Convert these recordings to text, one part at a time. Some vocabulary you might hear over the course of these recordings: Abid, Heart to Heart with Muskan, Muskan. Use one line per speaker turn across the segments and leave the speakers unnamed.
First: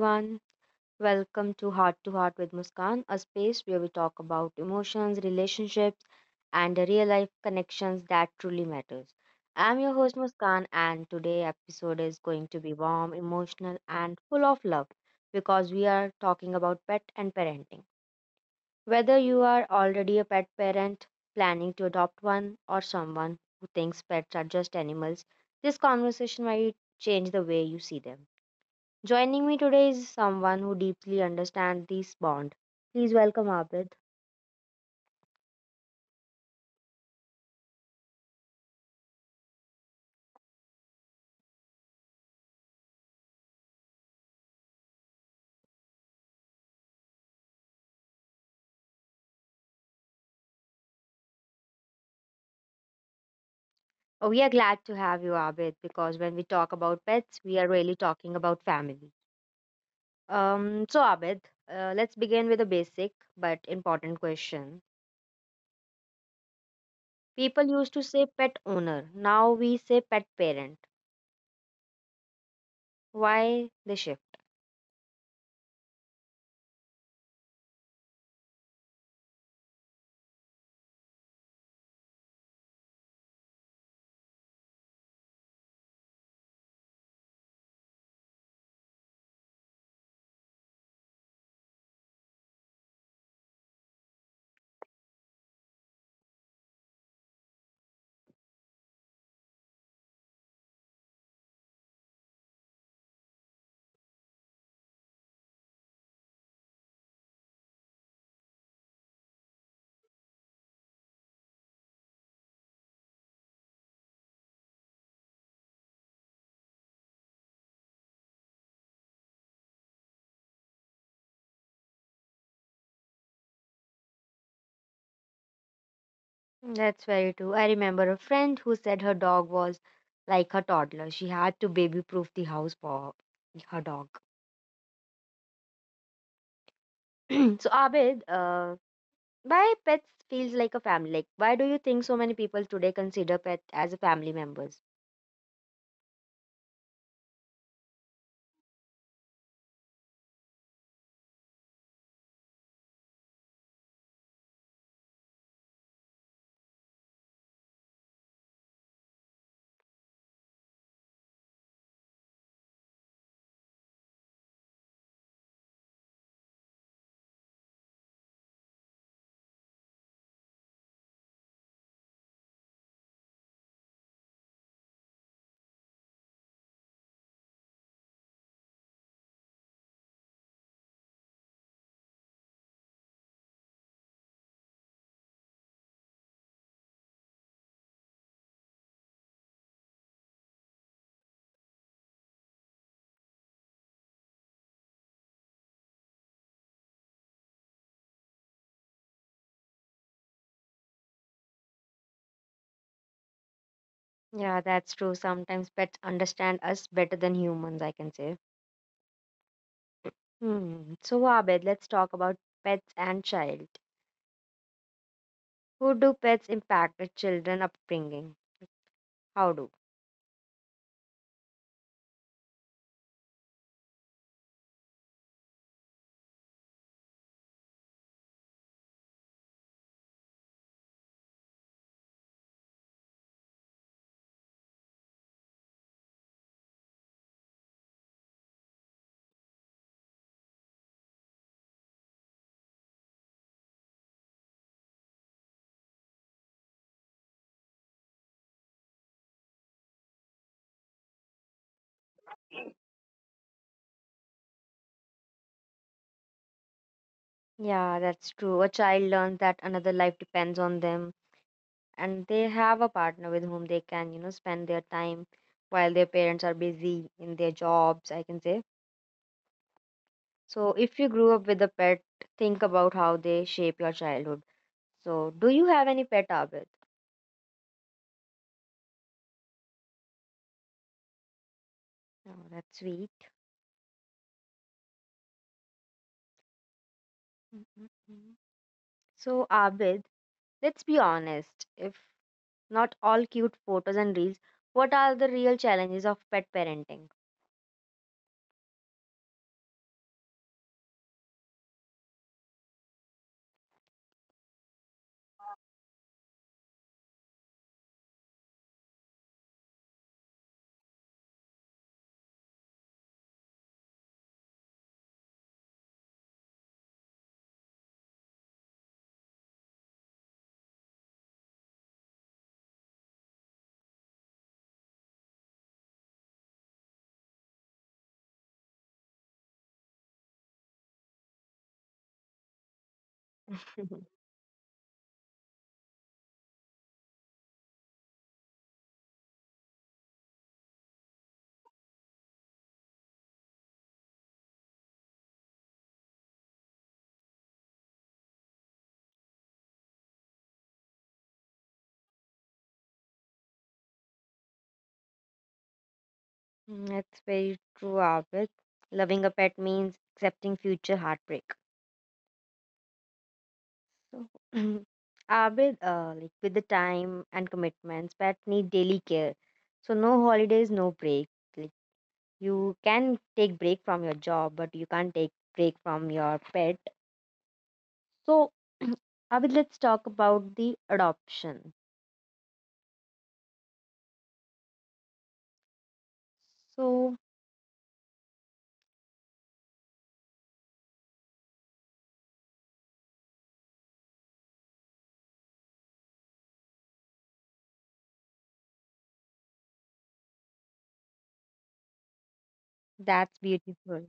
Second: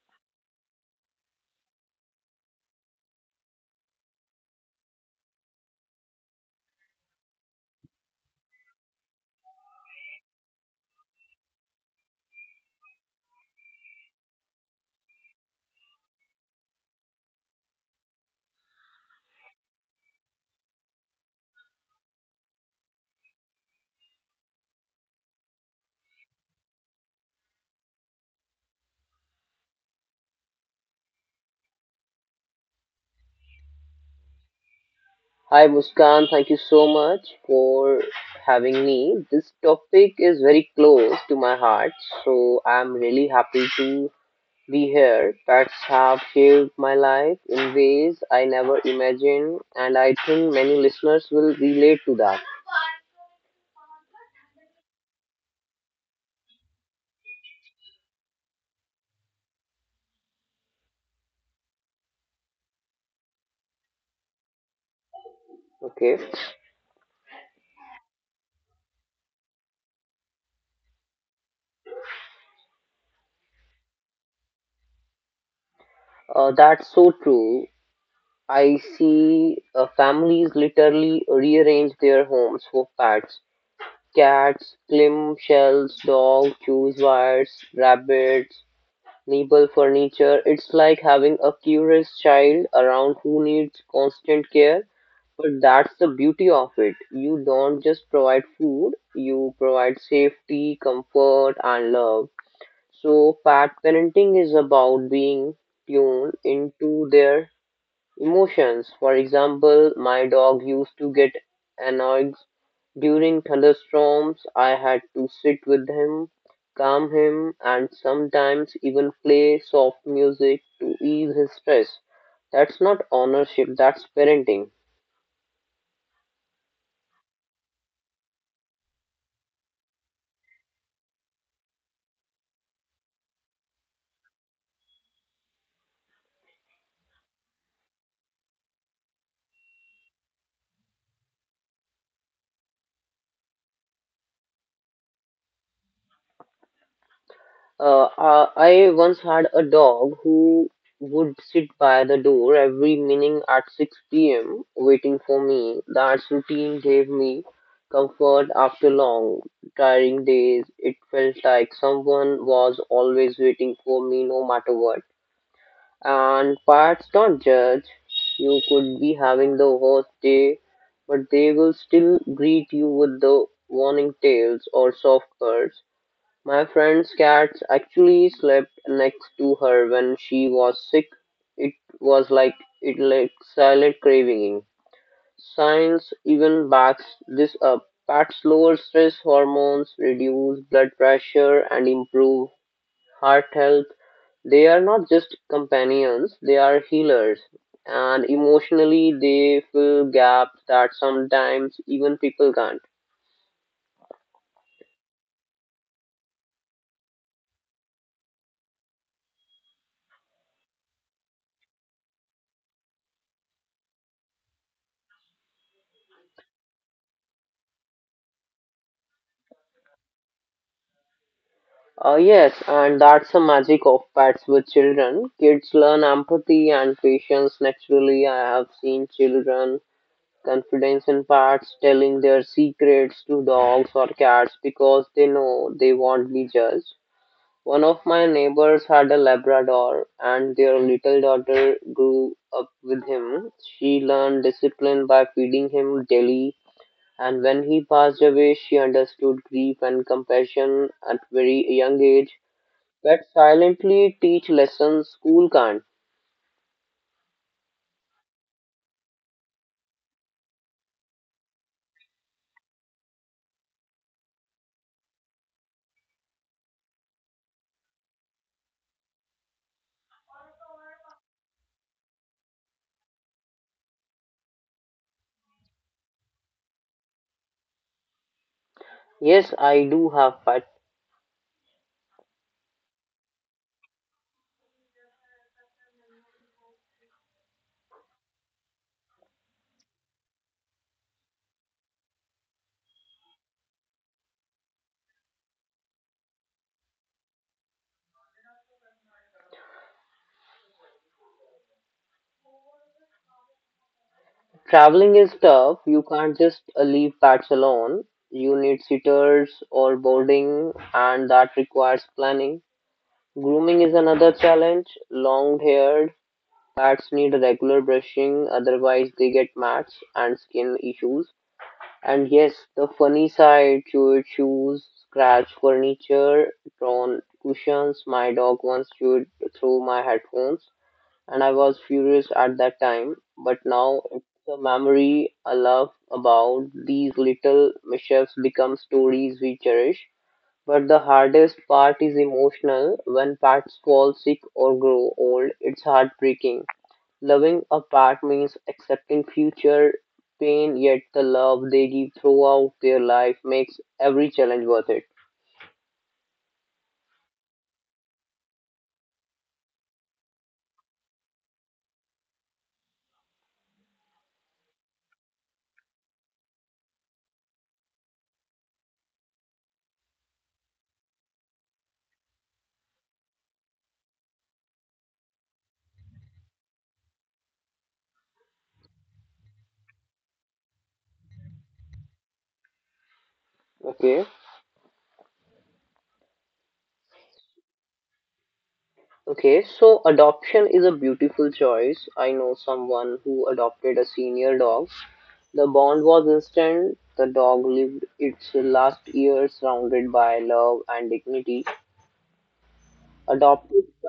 everyone. Welcome to Heart with Muskan, a space where we talk about emotions, relationships, and the real life connections that truly matters. I'm your host Muskan, and today episode is going to be warm, emotional, and full of love because we are talking about pet and parenting. Whether you are already a pet parent, planning to adopt one, or someone who thinks pets are just animals, this conversation might change the way you see them. Joining me today is someone who deeply understands this bond. Please welcome Abid.
Hi Muskan, thank you so much for having me. This topic is very close to my heart, so I'm really happy to be here. Pets have shaped my life in ways I never imagined, and I think many listeners will relate to that.
Oh, we are glad to have you, Abid, because when we talk about pets, we are really talking about family. Abid, let's begin with a basic but important question.
Okay,
People used to say pet owner. Now we say pet parent. Why the shift?
that's so true. I see families literally rearrange their homes for pets. Cats, clam shells, dogs, choose wires, rabbits, Maple furniture, it's like having a curious child around who needs constant care. But that's the beauty of it. You don't just provide food, you provide safety, comfort, and love. So, pet parenting is about being tuned into their emotions. For example, my dog used to get annoyed during thunderstorms. I had to sit with him, calm him, and sometimes even play soft music to ease his stress. That's not ownership, that's parenting.
That's very true. I remember a friend who said her dog was like her toddler. She had to baby proof the house for her dog. So, Abid, why pets feels like a family? Like, why do you think so many people today consider pet as a family members?
I once had a dog who would sit by the door every morning at 6 p.m. waiting for me. That routine gave me comfort after long, tiring days. It felt like someone was always waiting for me no matter what. And pets don't judge. You could be having the worst day, but they will still greet you with the warning tails or soft purrs. My friend's cat actually slept next to her when she was sick. It was like it like silent craving. Science even backs this up. Pets lower stress hormones, reduce blood pressure, and improve heart health. They are not just companions; they are healers. And emotionally, they fill gaps that sometimes even people can't.
Yeah, that's true. Sometimes pets understand us better than humans, I can say. Hmm. So, Abed, let's talk about pets and child. Who do pets impact a children upbringing? How do?
Yes, and that's the magic of pets with children. Kids learn empathy and patience naturally. I have seen children confidence in pets, telling their secrets to dogs or cats because they know they won't be judged. One of my neighbors had a Labrador, and their little daughter grew up with him. She learned discipline by feeding him daily, and when he passed away, she understood grief and compassion at very young age that silently teach lessons school can't.
Yeah, that's true. A child learns that another life depends on them, and they have a partner with whom they can, you know, spend their time while their parents are busy in their jobs, I can say. So, if you grew up with a pet, think about how they shape your childhood. So, do you have any pet, Abid?
Yes, I do have pet.
Oh, that's sweet. Mhm. So, Abid, let's be honest. If not all cute photos and reels, what are the real challenges of pet parenting?
Traveling is tough. You can't just leave pets alone. You need sitters or boarding, and that requires planning. Grooming is another challenge. Long haired pets need regular brushing, otherwise, they get mats and skin issues. And yes, the funny side: chewed shoes, scratch furniture, torn cushions. My dog once chewed through my headphones and I was furious at that time, but now it's a memory I love about. These little mishaps become stories we cherish. But the hardest part is emotional. When pets fall sick or grow old, it's heartbreaking. Loving a pet means accepting future pain, yet the love they give throughout their life makes every challenge worth it.
Mm, that's very true, Abid. Loving a pet means accepting future heartbreak. So, Abid, like with the time and commitments, pets need daily care. So, no holidays, no break. You can take break from your job but you can't take break from your pet so Abhi, let's talk about the adoption
Okay.
so
Okay, so adoption is a beautiful choice. I know someone who adopted a senior dog. The bond was instant. The dog lived its last years surrounded by love and dignity.
That's
Adopted,
beautiful.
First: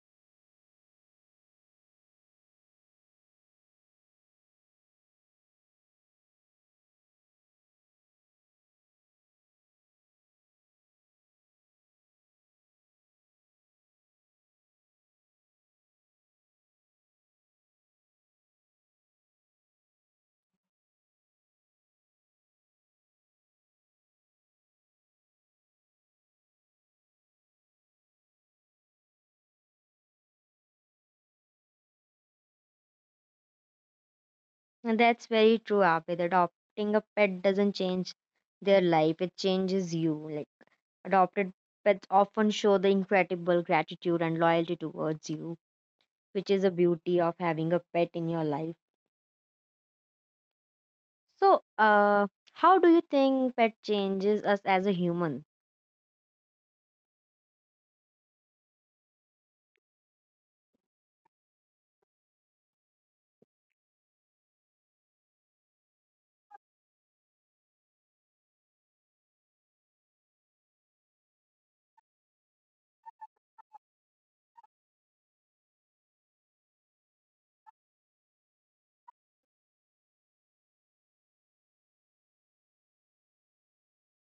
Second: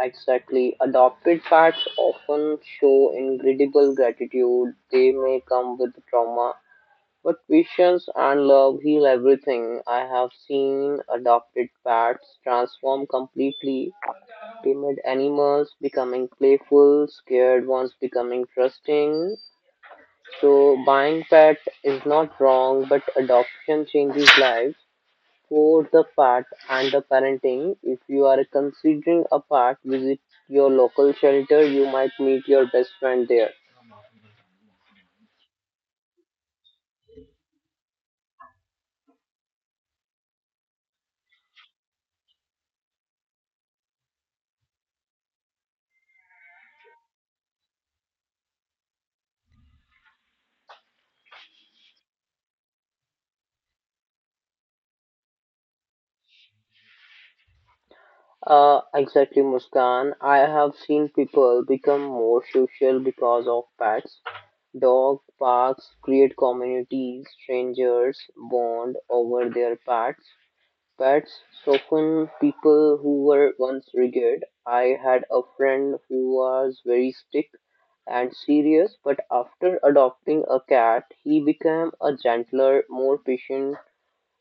exactly. Adopted pets often show incredible gratitude. They may come with trauma, but patience and love heal everything. I have seen adopted pets transform completely, timid animals becoming playful, scared ones becoming trusting. So buying pet is not wrong, but adoption changes lives for the pet and the parenting. If you are considering a pet, visit your local shelter. You might meet your best friend there.
And that's very true Abhi. Adopting a pet doesn't change their life, it changes you. Like, adopted pets often show the incredible gratitude and loyalty towards you, which is a beauty of having a pet in your life. So uh how do you think pet changes us as a human?
Exactly, Muskan. I have seen people become more social because of pets. Dog parks create communities. Strangers bond over their pets. Pets soften people who were once rigid. I had a friend who was very strict and serious, but after adopting a cat, he became a gentler, more patient.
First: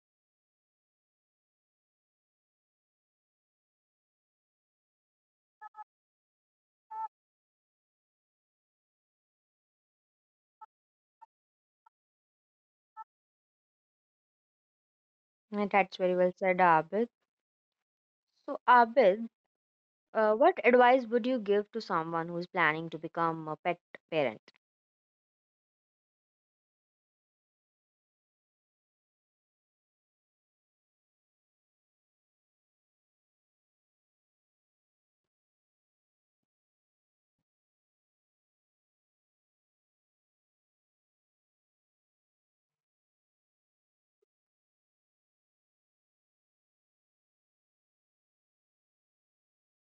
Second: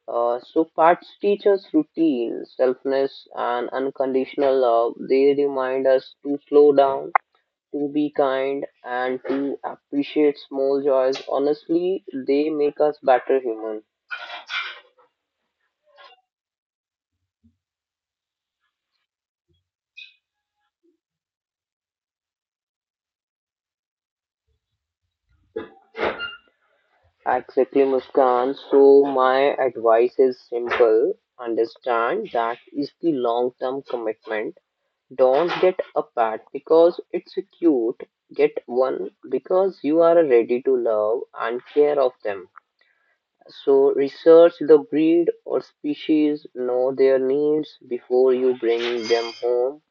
So pets teach us routine, selfness, and unconditional love. They remind us to slow down, to be kind and to appreciate small joys. Honestly, they make us better human.
That's very well said, Abid. So, Abid, what advice would you give to someone who's planning to become a pet parent?
Exactly, Muskan. So my advice is simple. Understand that is the long-term commitment. Don't get a pet because it's cute. Get one because you are ready to love and care of them. So research the breed or species, know their needs before you bring them home.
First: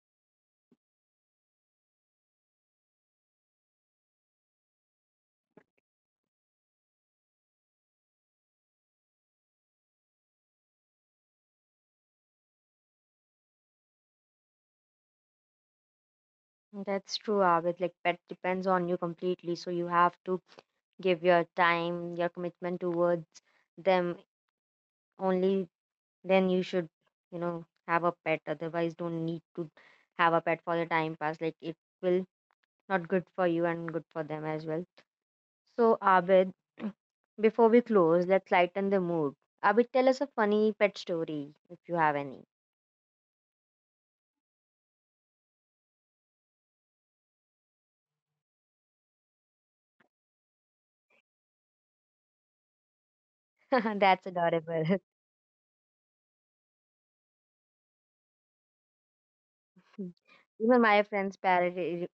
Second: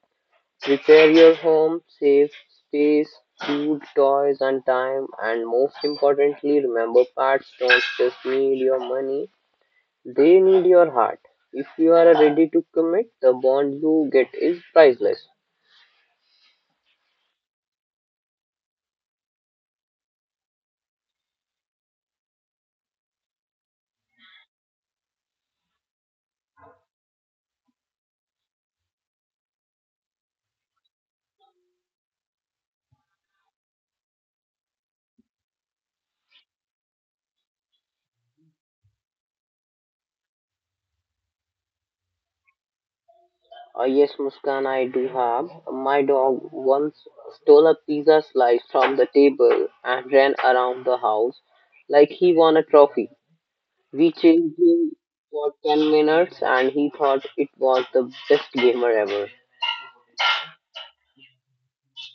Repair your home, save space, food, toys, and time, and most importantly, remember pets don't just need your money, they need your heart. If you are ready to commit, the bond you get is priceless.
That's true, Abid. Like, pet depends on you completely. So, you have to give your time, your commitment towards them. Only then you should, you know, have a pet. Otherwise, don't need to have a pet for the time pass. Like, it will not good for you and good for them as well. So, Abid, before we close, let's lighten the mood. Abid, tell us a funny pet story if you have any.
Yes, Muskan, I do have. My dog once stole a pizza slice from the table and ran around the house like he won a trophy. We
That's
chased him
adorable.
for 10 minutes and he thought it was the best gamer ever.
Even my friends parody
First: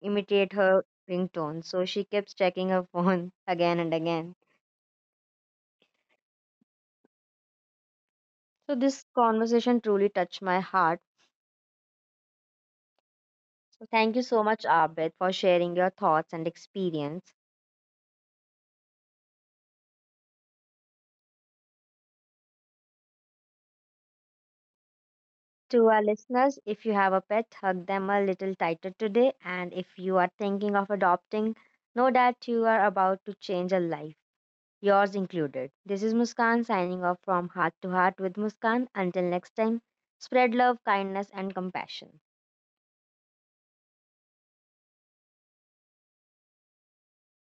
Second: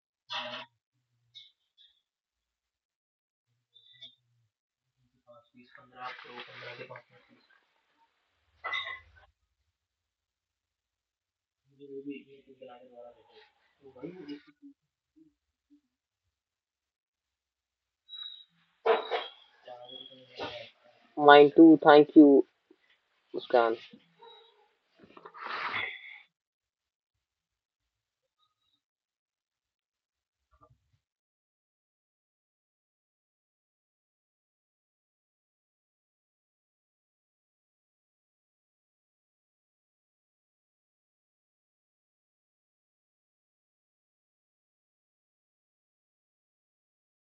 imitate her ringtone, so she keeps checking her phone again and again. So this conversation truly touched my heart. So thank you so much, Abid, for sharing your thoughts and experience.
Mine too. Thank you, Muskan.
To our listeners, if you have a pet, hug them a little tighter today. And if you are thinking of adopting, know that you are about to change a life, yours included. This is Muskan signing off from Heart to Heart with Muskan. Until next time, spread love, kindness, and compassion.